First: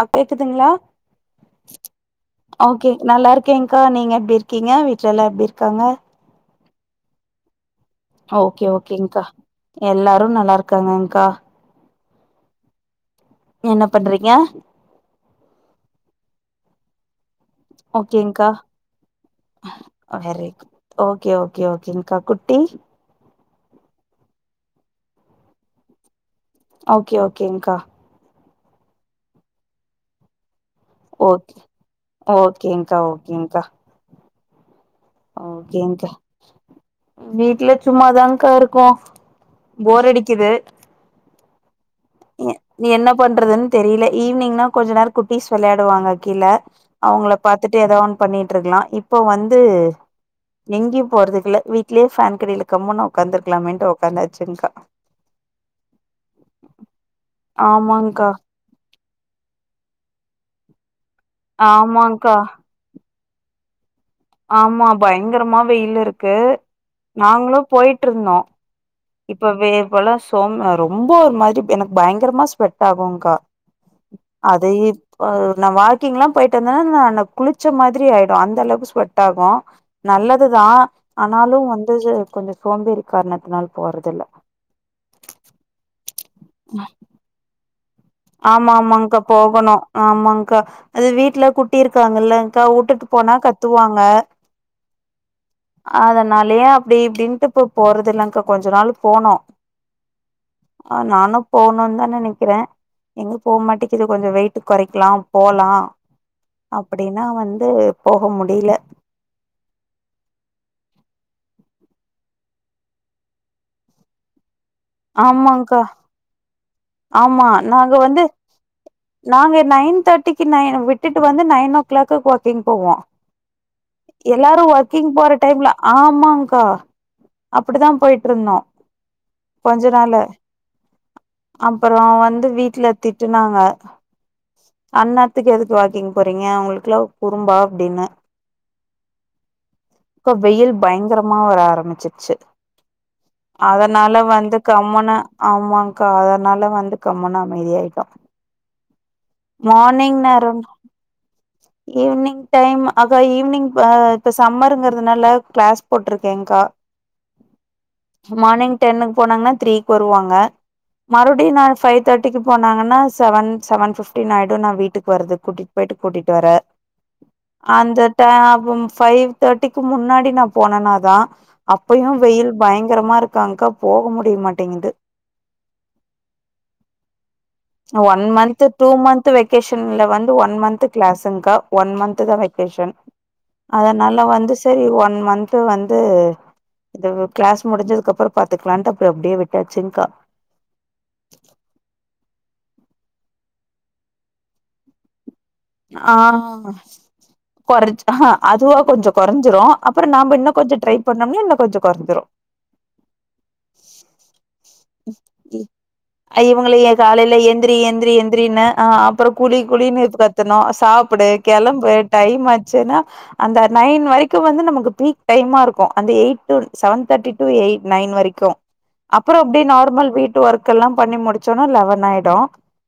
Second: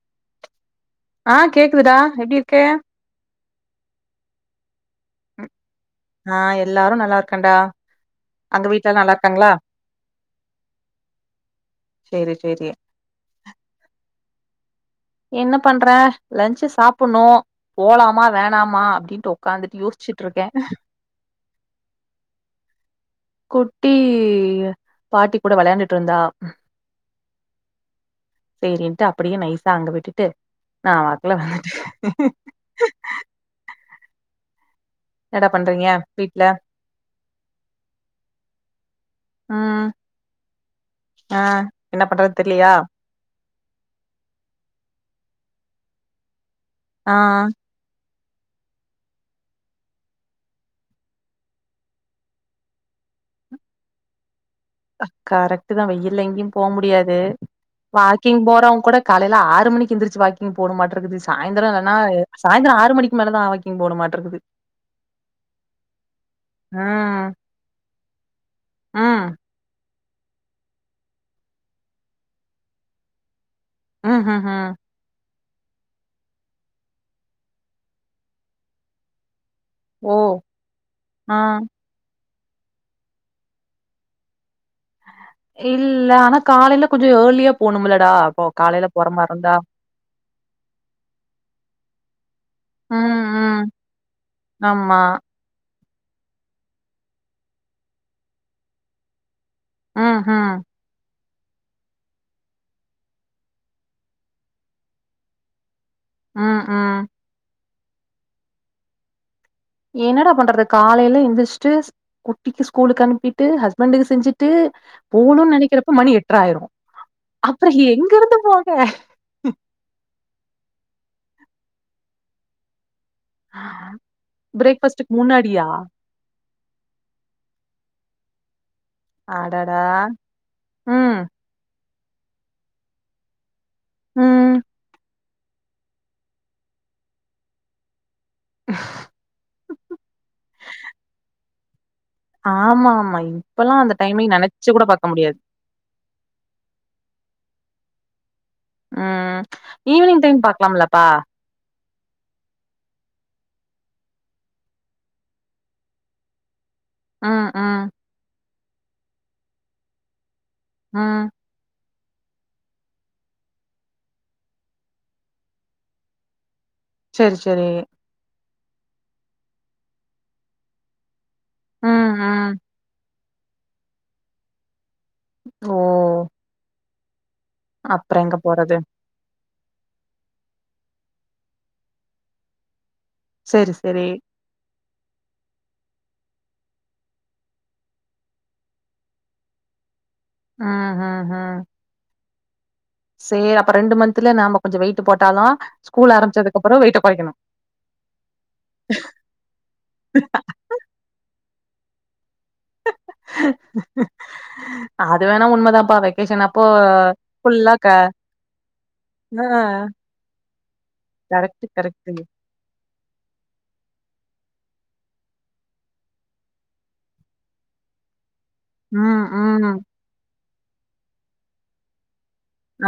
அ கேக்குதுங்களா ஆ கேக்குதுடா எப்டி இருக்கே ஓகே நல்லா இருக்கேங்க்கா நீங்க எப்டி இருக்கீங்க வீட்ல எல்லா எப்டி இருக்காங்க ஆ எல்லாரு நல்லா இருக்கன்டா ஓகே அங்க வீட்ல நல்லா ஓகேங்கா இருக்காங்களா எல்லாரு நல்லா இருக்காங்க்கா சேரி சேரி என்ன பண்றீங்க என்ன பண்றே லன்ச்சு சாப்பண்ணு போலாமா ஓகேங்க்கா வேணாமா அப்டின்ட்டு உக்காந்துட் யோச்சுட்டு இருக்கே வெரி குட். ஓகே ஓகே ஓகேங்க்கா குட்டி குட்டி பாட்டி கூட வெளையாண்டுட்டு இருந்தா ஓகே ஓகேங்க்கா சேரின்ட்டு அப்படியே நைசா அங்க விட்டுட்டு நா வாக்குல ஓக் வந்துட்டே ஓகேங்க்கா ஓகேங்க்கா என்னடா பண்றீங்க ஓகேங்க்கா வீட்ல வீட்ல சும்மாதாங்கா இருக்கோ ம் போர் அடிக்குது ஆ என்ன பண்றது எ தெரிலையா என்ன பண்றதுன் தெரியில்ல ஈவினிங்னா கொஞ்ச நேரோ குட்டிஸ் வெளையாடுவாங்க கீழ ஆ அவங்கள பாத்துட் டு எதோ ஒன் பண்ணிட்டு இருக்கலா இப்போ வந்து எங்கியு போறதுக்குல வீட்லயே ஃபேன்க்கடில கம்முனு ஒக்காந்துருக்கலாமேட்டு ஒக்காந்தாச்சுக்கா கரெக்ட் தா வெயில் எங்கயும் போம் முடியாது ஆமாங்க்கா வாக்கிங் போறவங்க கூட காலையில ஆறு மணிக்கு எந்திரிச்சு வாக்கிங் போனு மாட்ருக்குது சாயந்திர இல்லன்னா ஆமாங்க்கா சாயந்திர ஆறு மணி க்கு மேலதா ஆ வாக்கி் போனுமாட்ருக்குது ஆமா பயங்கரமா வெயில் இருக்கு ம் நாங்களு போயிட்ருந்தோ ம் இப்ப வேர் பொல சொன்ன ரொம்ப ஒரு மாரி எனக்கு பயங்கரமா ஸ்வெட் ஆகுகா ம் ம் ம் அதையே அ நா வாக்கிங் எல்லா போயிட்டு வந்தேன்னா நானு குளிச்ச மாதிரி ஆயிடு அந்த அளவுக்கு ஸ்வெட் ஆகு ஓ நல்லதுதா ஆ ஆனாலு வந்து கொஞ்சம் சோம்பேறி காரணத்துனால போறதுல்ல இல்ல ஆனா காலையில கொஞ்ச ஏர்லியா போணுமில்லடா கு ஆமா ஆமாங்கா போகணு ஆமாங்கா அது வீட்டுல குட்டி இருக்காங்கல்லக்கா வுட்டுட்டு ம் போனா ம் கத்துவாங்க ஆமா அதுனாலயே அப்டி இப்டின்ட்டு இப்ப போறது இல்லங்கா கொஞ்ச நாள் போனோ அஹா ஆ நானு போகணுன் தா நெனைக்கிறே எங்க போ மாட்டேக்குது கொஞ்ச வெயிட் கொறைக்கலா போலா ம் ம் அப்டின்னா வந்து போக முடியில என்னடா பண்றது காலையில எழுந்திரிச்சுட்டு குட்டிக்கு ஸ்கூலுக்கு அனுப்பிட்டு ஹஸ்பண்டுக்கு செஞ்சுட்டு போனுனு ஆமாங்க்கா நெனைக்கிறப்ப மணி எட்ர ஆயிரு ஆமா அப்புற நாங்க எங்க வந்து இருந்து போக நாங்க நைன் தேர்ட்டிக்கு நை விட்டுட்டு வந்து நைன் ஓ கிளாக்குக்கு வாக்கிங் போவோ எல்லாரு பிரேக்ஃபாஸ்ட்டுக்கு வாக்கிங் போற முன்னாடியா டைம்ல ஆமாங்கா அப்டித்தா போயிட்ருந்தோ அடடா ம், அப்புற வந்து வீட்டுல திட்டுனாங்க ம். அன்ன துக்கு வந்துட்டு வாக்கிங் போறீங்க உங்களுக்குல்லா குறும்பா அப்டின்னு [inaudible] இப்ப வெயில் பயங்கரமா வர ஆரம்பிச்சு ச்சு ஆமா, ஆமா. இப்பலாம் அந்த அதனால டைமிங் வந்து நெனச்சு கூட பாக்க கம்முனு முடியாது. ஆமாங் கா அதனால வந்து கம்முன்னு அமைதியாயிட்டோ ம் மார்னிங் ஈவினிங் டைம் நேரம் பாக்கலாம்லப்பா ஈவினிங் டைம் அக்கா ஈவினிங் இப்ப சம்மருங்க துனால கிளாஸ் போட்ருக்கேங்க்கா அ அ மார்னிங் டென்னுக்கு போனாங்கன்னா த்ரீக்கு வருவாங்க ம். மறுபடியு நா ஃபை தேர்ட்டிக்கு போனாங்கன்னா செவன் செவன் ஃபிஃப்டின் ஆயிடு நா வீட்டுக்கு வரதுக் கூட்டிட்டு போயிட்டு கூட்டிட்டு வர சரி, சரி. அந்த ட அப்ப ஃபைவ் தேர்ட்டிக்கு முன்னாடி நா போனேனாதா அப்பயு ம், ம். வெயில் பயங்கரமா இருக்காங்க்கா போக முடியமாட்டேங்குது ஓ ஒன் அப்புறம் எங்க மந்து போறது? டூ மந் து வெகேஷன்ல வந்து ஒன் மந்து கிளாஸுங்க்கா ஒன் மந்துதா வெகேஷன் சரி, சரி. அதனால வந்து செரி ஒன் மந்த் வந்து இது கிளாஸ் முடிஞ்சதுக்குப்புற பாத்துக்கலாம்ட்டு அப்புற அப்டியே விட்டாச்சுங்கா ம் ஹும் ஹும் சேர் அப்ப ரெண்டு மந்த்தல நாம கொஞ்சோ வெயிட்டு போட்டாதா ஆ ஸ்கூல் ஆரம்பிச்சதுக்கு அப்றோ வெயிட்ட கொறைக்கணும். கொறச் ஆஹா அதுவா கொஞ்சோ கொறஞ்சுரு அப்றோ நாம இன்னு கொஞ்சோ ட்ரை பண்ணோனா இன்னு கொஞ்சோ கொறஞ்சிரு [inaudible] அது வேணா உண்மதான்ப்பா. வெக்கேஷன் அப்போ இவங்கள ஏ காலையில ஃபுல்லா ஏந்திரி க ஏந்திரி எந்திரின்னு ஆ அப் அப்றோ ஆ குழி குழின்னு கத்தனு சாப்பிடு கரெக்ட்டு, கெளம்பு கரெக்ட்டு. டைம் ஆச்சுன்னா அந்த நைன் வரைக்கு வந்து நமக்கு பீக் டைமா இருக்கு அந்த eight two seven thirty two eight nine வரைக்கு ம் ம் அதுக்குமேல வீட்டு ஒர்க் எல்லா பண்ணி முடிச்சோனா லெவன் ஆயிடு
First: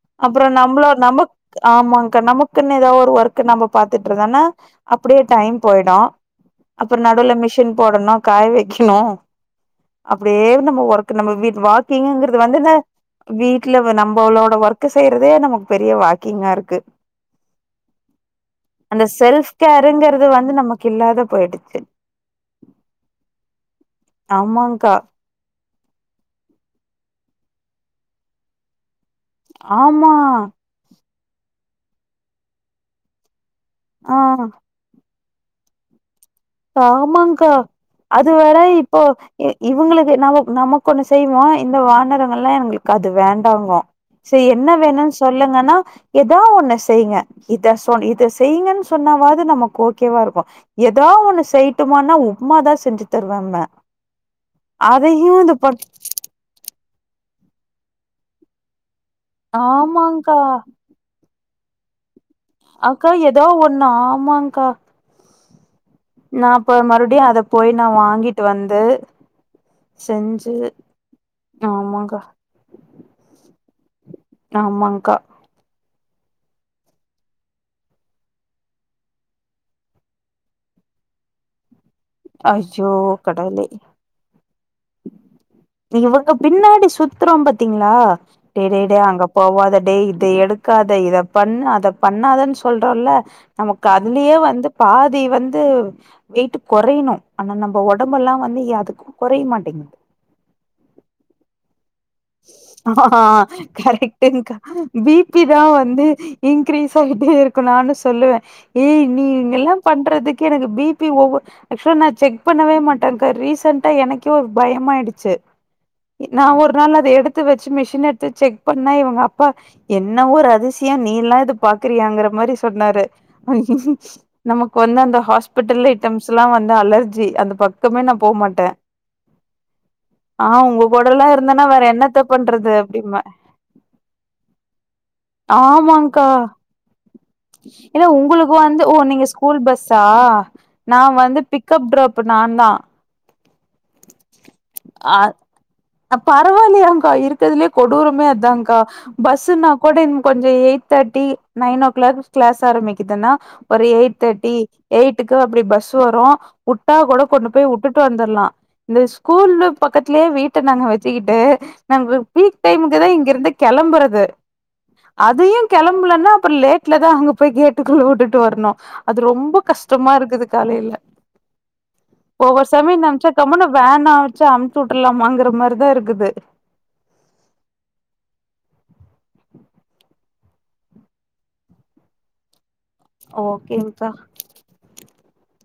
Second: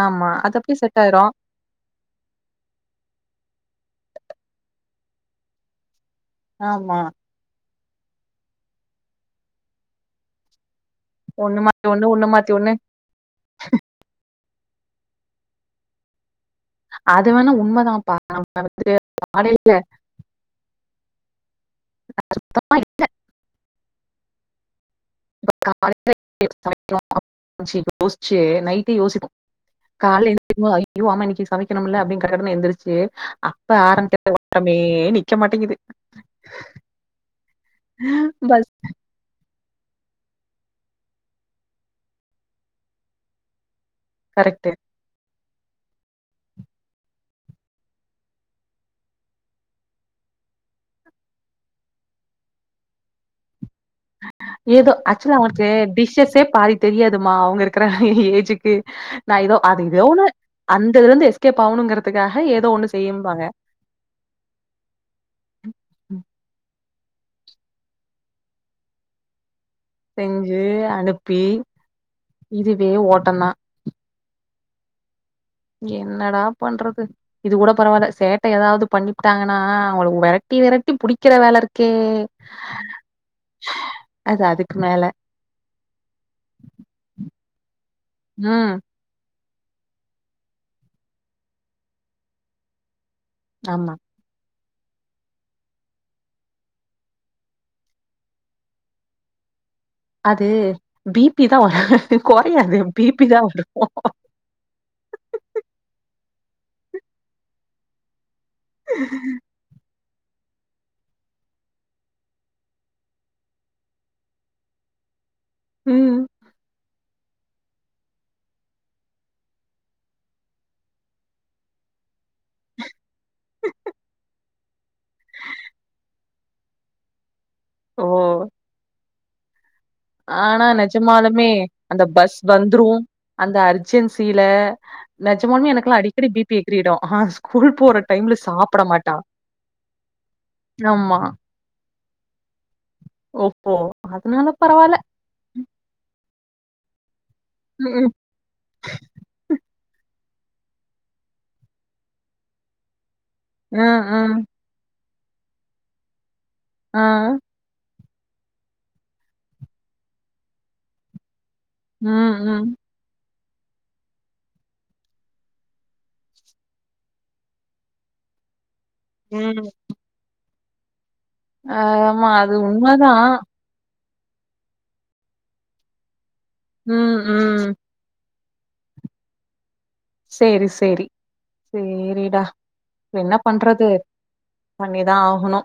ஆமா. அப்றோ அது அப்படியே நம்பளோட செட் ஆயிரும். நமக் ஆமாங்க்கா நமக்குன்னு எதாவது ஒர்க் நம்ம பாத்துட்டு இருந்தோனா அப்டியே டைம் போயிடு ஆமா அப்றோ நடுல மிஷின் போடணு காய வைக்ணு அப்டியே நம்ம ஒர்க் [unintelligible] நம்ம வீட் ஒண்ணு மாத்தி ஒண்ணு ஒண்ணு வாக்கிங்கங்றது மாத்தி ஒண்ணு வந்துதா வீட்ல நம்மளோட ஒர்க்க செய்யறதே நமக்கு பெரிய வாக்கிங்கா இருக்கு அது வேணா உண்மதான்ப்பா நம்ம வந்துட்டு அந்த செல்ஃப் காலையிலலாம் கேருங்கறது வந்து நம்ம கில்லாத போயிடுச்சு இல்ல ஆமாங்க்கா [unintelligible] ஆமா கால எந்திரிக்கும் ஐய்யயோ ஆமா இன்னக்கி சமைக்கணும்ல டக்கு டக்குன்னு எந்திருச்சு ஆரம்பிக்க ஆ [unintelligible] நிக்க மாட்டேங்குது ஆமாங்க்கா அது வேற பஸ் இப்ப இவங்ளுக்கு என்ன து நம நமக்கொண்ணு செய்வோ இந்த வானரங்கலா எங்களுக்கு அது வேண்டாங்கு செரி என்ன கரெக்ட் வேணு சொல்லுங்கன்னா ஏதோ ஒன்ன செய்ங்க இத சொ இத செய்ங்கனு சொன்னாவாது நமக்கு ஓகேவா இருக்கு ஏதோ ஒன்று செய்யட்டுமானா உப்மாதா செஞ்சு தருவான்ன ஏதோ ஆக்சுவலா அவருக்கு டிஷ்ஷஸ்ஸே பாதி தெரியாதுமா அவங்க இருக்கிற ஏஜுக்கு நா ஏதோ அது ஏதோன்னு ஆமாங்கா அந்ததுலருந்து எஸ்கேப் ஆகனுங்க அக்கா எதா ஒண்ணு ஆமாங்க்கா நா போ மறுபடியு அத போய் நா வாங்கிட்டு வந்து செஞ்சு அனுப்பி ஆமாங்க்கா இதுவே ஓட்டந்தா ஆமாங்க்கா என்னடா பண்றது இது கூட பரவால்ல சேட்ட எதாவது பண்ணிபுட்டாங்கனா அவங்கள வெரட்டி வெரட்டி புடிக்கிற வேல இருக்கே அய்யோ கடவுளே அது அதுக்கு மேல இவங்க பின்னாடி சுத்துரோ பாத்தீங்ளா டே ம் டே அங்க போவாத டே இத எடுக்காத இத பண்ணாத அத பண்ணாதனு சொல்றோல்ல நமக்கு ஆமா அ துலயே வந்து பாதி வந்து வெயிட்டு கொறையணு ஆனா நம்ம ஒடம்பல்லா வந்து அதுக்கு கொறைய மாட்டேங்குது அது பி பி தா வர கொறையாது ஆ பி பி தா வரு [unintelligible] பி பி தா வந்து இன்கிரீஸ் ஆகிட்டே இருக்கு நானு சொல்லுவே ஏய் நீங்கெல்லா பண்றதுக்கு எனக்கு பி பி ஓவரா ஆக்சுவலா நா செக் பண்ணவே மாட்டேங்க்கா ரீசன்ட்டா எனக்கே ஒரு பயமாயிடுச்சு ம் நா ஒரு நாள் அத எடுத்து வெச்சு மிஷின் எடுத்து செக் பண்ணா இவுங்க அப்பா என்ன ஒரு அதிசியோ நீயெல்லா இது பாக்குறியாங் மாரி சொன்னாரு நமக்கு வந்து அந்த ஹாஸ்பிட்டல்ல ஐட்டம் ட்ஸ்ல்லா வந்து அலர்ஜி அந்த பக்கமே ஓ நா போ மாட்ட ஆ ஆனா உங்க கூடலா இரு நெஜமாலுமே இருந்தனா வேற அந்த என்னத்த பஸ் பண்றது வந்துரு அப்டிம்ப அந்த அர்ஜென்சில நெஜமாலுமே எனக்குலா அடிக்கடி ஆமாங்க்கா பி பி எகிறிடு ஆ ஸ்கூல் போற இல்ல டைம்ல உங்ளுக்கு வந்து சாப்ட ஓ மாட்டா நீங்க ஸ்கூல் பஸ்ஸா நா ஆமா வந்து பிக்கப் ட்ராப்பு நாந்தா ஒப்போ அதுனால பரவால்ல அ பரவால்லயாங்க்கா இருக்கருதுலயே ம் கொடூரமே அதாங்க்கா பஸ்ஸுன்னா கூட இன் கொஞ்சோ eight thirty nine o'clock class ஆரம்பிக்குதுனா ம் ஒரு எயிட் ம் ம் தர்ட்டி எய்ட்டுக்கு அப்டி பஸ் வரு உட்டா ஆ கூட கொண்டு போய் உட் விட்டுட்டு வந்துட்லா இந்த ஸ்கூலு பக்கத்துலயே வீட்ட நாங்க வச்சுக்கிட்டு நம்ப ம் பீக் ம் டைமுக்கு தா இங்கிருந்து கெளம்புறது அதயு கெளம்லனா அப்றோ லேட்ல தா அங்க போய் கேட்டுக்குள்ள விட்டுட்டு வரணு அது ரொம்ப ம் கஷ்டமா இருக்குது காலைல ஆமா அது ஒவ்வொரு சமய உண்மதா நெனச்சா கம்முனு வேன் ஆச்சு அமுச்சு விட்ரலாமாங்குற மார்தா இருக்குது ம் ம் செரி செரி சேரிடா என்ன பண்றது ஓகேங்க்கா பண்ணிதா ஆகணு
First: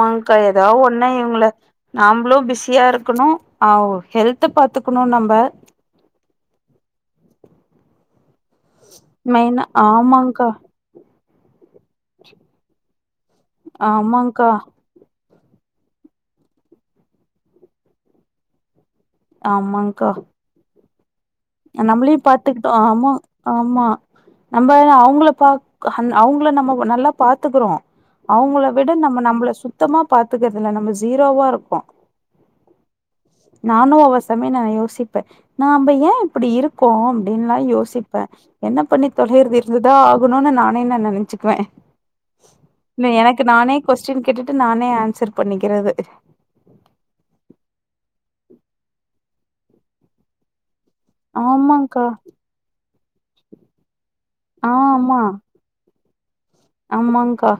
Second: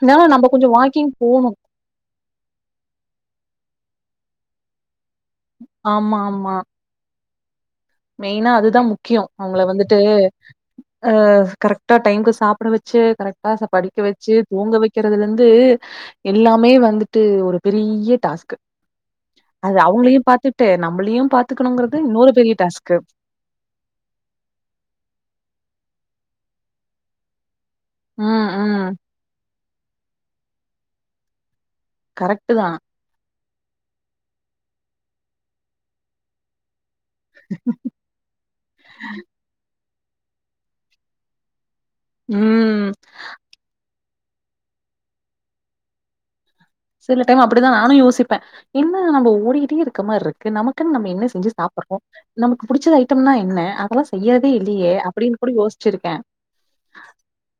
இருந்தாலு நம்ம கொஞ்சோ எதாது ஒன்னு வாக்கிங் இவங்கள போணு நாம்ளு பிஸியா இருக்கணு அ உ ஹெல்த பாத்துக்கணு நம்ப ஆமா ஆமா மெயினா அதுதா முக்கிய அவங்கள மெயினா வந்துட்டு ஆமாங்க்கா ஆ கரெக்டா டைமுக்கு சாப்ட வச்சு கரெக்டா படிக்க வச்சு ஆமாங்க்கா தூங்க வைக் வக்கிறதுலருந்து எல்லாமே வந்துட்டு ஒரு பெரிய டாஸ்க்கு அது அவங்களையு பாத்துட்டு நம்மளயு பாத் நம்மளயு பாத்துக்கிட்டோ ஆமா ஆமா நம்ம அவங்கள பாக் அவங்கள நம்ம நல்லா பாத்துக்குறோ ம் அவங்கள ம் விட நம்ம நம்மள சுத்தமா பாத்துக்குறதுல நம்ம ஜீரோவா இருப்போ கரெக்ட்டு தா நானு ஒவ்வொரு சமய நா யோசிப்ப நாம்ப ஏ இப்டி இருக் கோ அப்டின்லா யோசிப்ப என்ன பண்ணி தொலையுறது இது தா ஆகணுனு நானே நா நெனச்சுக்குவ ம் இல்ல எனக்கு நானே கொஸ்டின் கேட்டுட்டு நானே ஆன்சர் பண்ணிக்கிறது சில டைம் அப்டிதா நானு யோசிப்பே என்ன நம்ம ஓடிகிட்டே இருக்க மார் இருக்கு நமக்கன்னு நம் என்ன செஞ்சு சாப்ட்றோ ஆமாங்க்கா நமக்கு பிடிச்ச ஐட்டம்னா என்ன அதெல்லா செய்யிறதே ஆ இல்லயே ஆமா அப்டின் கூட யோசி சிருப்ப ஆமாங்க்கா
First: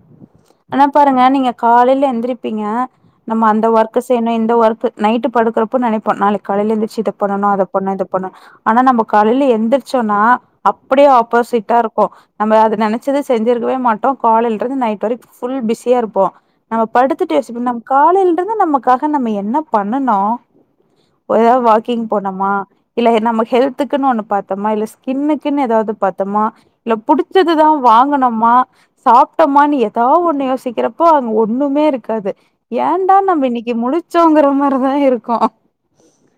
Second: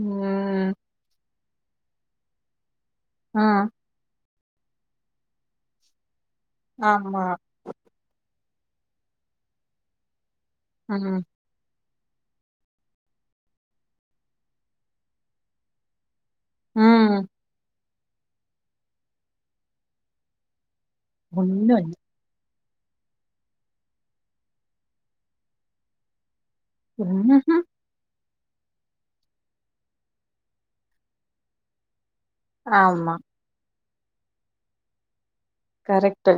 ம் ஆனா பாருங்க நீங்க காலைல எந்திரிப்பீங்க நம்ம ஆ அந்த ஒர்க்கு செய்யணு இந்த ஒர்க் நைட்டு படுக்கறப்ப நினைப்ப நாளைக்கு காலைல எந்துருச்சு இத ஆமா பண்ணணு அத பண்ணு இத பண்ணு ஆனா நம்ம கலைல எந்திரிச்சோனா அப்டியே ம் ஆப்போசிட்டா இருக்கு போ நம்ம அத நினைச்சத செஞ்சுருக்கவே மாட்டோ காலைல இருந்து நைட் வரைக்கு புல் பிஸியா இருப்போ நம்ம ம் படுத்துட்டு யோசிப்பே நம்ம காலைல இருந்து நமக்காக நம்ம என்ன பண்ணுணோ போயா ஒண்ணு இல்ல வாக்கிங் போனோமா இல்ல நம்ம ஹெல்த்துக்குன் ஒன்னு பாத்தமா இல்ல ஸ்கின்னுக்குன் எதாவது பாத்தமா இல்ல ம்ஹ்ம் புடிச்சதுதா வாங்குனமா சாப்ட்டமான் எதாவது ஒன்னு யோசிக்கிறப்போ அங்க ஒன்னுமே இருக்காது ஆமா ஏன்டா நம்ம இன்னிக்கு முழிச்சோங்கிற மாரிதா இருக்கோ கரெக்டு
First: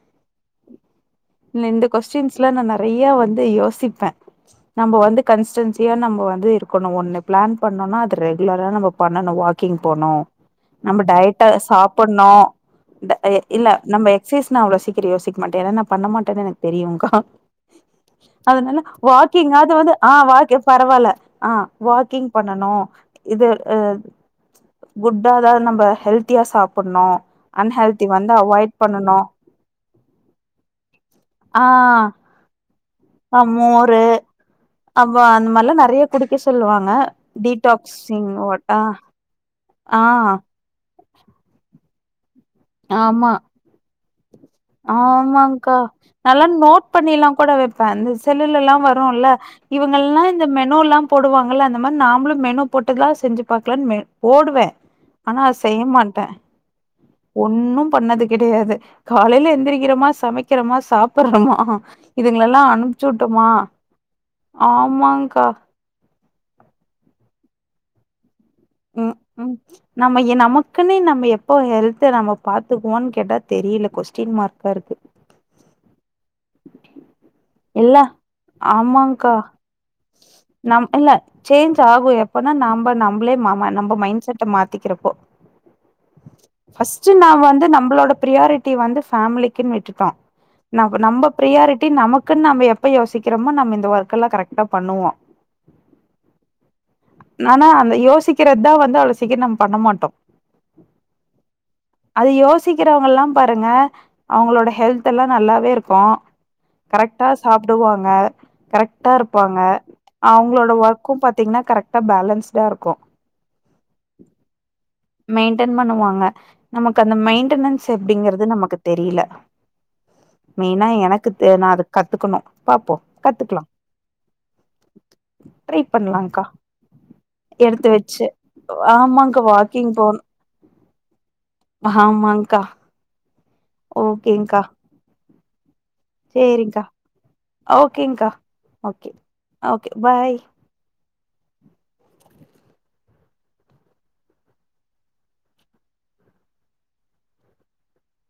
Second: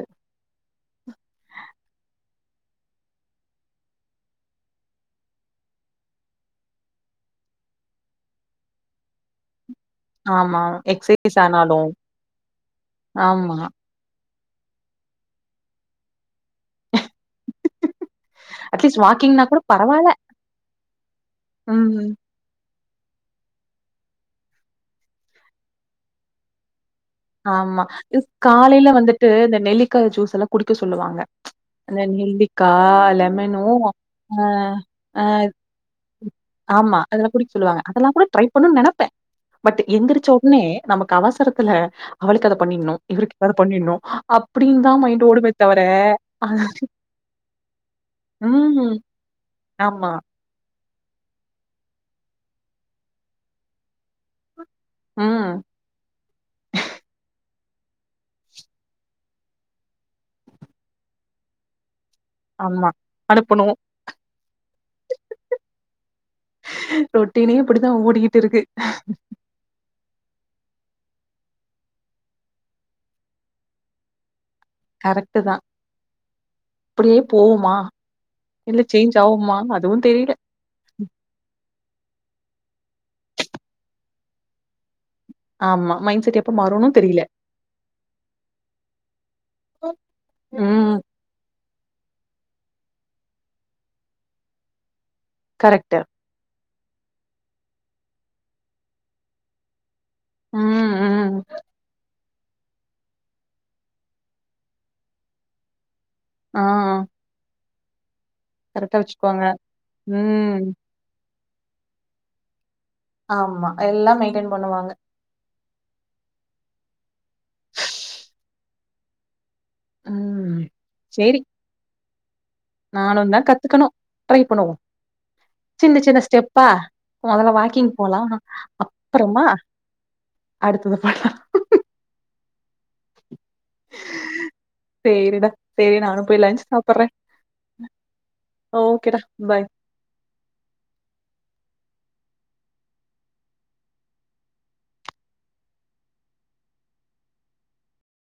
இல்ல இந்த கொஸ்டின்ஸ்ல நா நறய வந்து யோசிப்பே நம்ம வந்து கன்ஸ்டன்சியா நம்ம வந் இது இருக்கணூ ஒண்ணு பிளான் பண்ணோணா அது ரெகுலரா நம்ம பண்ணணு வாக் வாக்கிங் போணோ ஆமா நம்ம எக்ஸசைஸ் டயட்டா ஆனாலு சாப்புண்ணோ அ ஆமா இல்ல நம்ம எக்சைஸ்னா அவ்ளோ சீக்கிறோ யோசிக்க மாட்டே என்ன்னா நா பண்ண மாட்டேன்னு எனக்கு தெரியுங்கா அதனால அட்லீஸ்ட் வாக்கிங்னா கூட வாக்கிங்காவது வந்து பரவால்ல ஆ வாக் பரவால்ல ஆ ம் வாக்கிங் பண்ணணோ இது அ குட்டாதாவது நம்ம ஹெல்த்தியா சாப்பட்ணோ ஆமா இத் காலைல வந்துட்டு இந்த நெல்லிக்காய் ஜூஸ்ல்லா குடிக்க சொல்லுவாங்க ஆ இந் நெல்லிக்கா ஆ லெமனூ மோரு அ அப்ப அ அந்த மாரிலா நெறைய குடிக்க சொல்லுவாங்க ஆமா இதெல்லா குடிக்க சொல்லுவாங்க அதெல்லா கூட டீடாக்சிங் ட்ரை வாட் பண்ணனு ஆ நினப்பே பட் ஆ எந்திருச்ச உட்னே நமக்கு அவசரத்துல அவளுக்கு அதப் பண்ணின்னோ ஆமா இவருக்கு ஏதாவது பண்ணிட்ணோ அப்படின் தா மைண்ட் ஓடுமே தவிர இத்தெ நோட் பண்ண எல்லாம் கூட வைப்பே செல்லல்லா கூட ம். வரும்ல்ல ஆமா. இவங்கல்லா இந்த மெனோல்லா போடுவாங்களல்ல அந்த மாதிரி நாமளும் மெனோ போட்டுல்லா செஞ்சு பாக்கலான்னு போடுவே ஆனா அத செய்ய மாட்டே ஹ ஒண்ணும் பண்ணது கிடையாது காலையில எழுந்திரிக்கிறோமா சமைக்கிறோமா சாப்பிடுறோமா இதுங்களெல்லா ஆமா. அனுப்பிச்சுட்டோமா அனுப்பணும். ஆமாங்கா ரொட்டினே இப்படித்தா ஓடிக்கிட்டு இருக்கு ம் நம்ம ஏ நமக்குன்னே நம்ம எப்போ ஹெல்த நம்ம பாரத்துக்குவோம்ன்னு கேட்டா தெரியல கொஸ்டின் மார்க் கரெக்டு தா அப்படியே போவ்வுமா இல்ல இல்லை சேஞ்ச் ஆமாங்க்கா ஆவ்மா அதுவும் தெரியல நம் இல்ல சேஞ்ச் ஆகும் எப்பனா நாம நம்மளே நம்ம மைண்ட செட்ட மாத்திக்கிறப்போ ஆமா மைன்ட் செட் எப்ப மாறும்னும் பர்ஸ்ட் தெரியல. நா வந்து நம்மளோட பிரியாரிட்டி வந்து ஃபமிலிக்கின்னு விட்டுட்டோ ம். நாம நம்ப பிர்ரியாரிட்டி நமக்குன்னு நம்ம எப்போ யோசிக்கிறோமோ நம்ம இந்த ஒர்க் எல்லாம் கரெக்டா பண்ணுவோ கரெக்ட்டு ஆனா அந்த யோசிக்கிறது தா வந்து அவ்ளே சீக்கிரம் நம் பண்ண மாட்டோ ம் ம் அது யோசிக்கிறவங்கல்லா பாருங்க அவங்களோட ஹெல்த எல்லாம் நல்லாவே இருக்கோ ஆ. கரெக்டா சாப்பிடுவாங்க கரெக்ட்டா கரெக்டா வச்சுக்குவாங்க. இருப்பாங்க ம். அவங்களோட ஒர்க் கு பாத்தீங்கன்னா கரெக்டா பேலன்ஸ்டா இருக்கோ ஆமா எல்லா மெயின்டென் பண்ணுவாங்க மெயின்டென் பண்ணுவாங்க நமக்கு அந்த மெயின்டனன்ஸ் எப்படிங்கறது நமக்கு தெரியல ம். மெயினா எனக்கு தெ நா அத கத்துக்கணோ நானும் தா கத்துக்கணோ ட்ரை பண்ணுவோ ட்ரை சின்ன சின்ன பண்ணலாங்க்கா ஸ்டெப்பா முதல்ல எடுத்து வாக்கிங் போனோ வச்சு மா ஆமாங்க்கா அப்புறமா வாக்கிங் அடுத்தது பண்லா ஆமாங்கா ஓகேங்க்கா சரிடா சரி நானும் போய் லன்ச் சேரிங்க்கா சாப்புறே ஓகேங்க்கா ஓகே பாய் ஓகே பாய்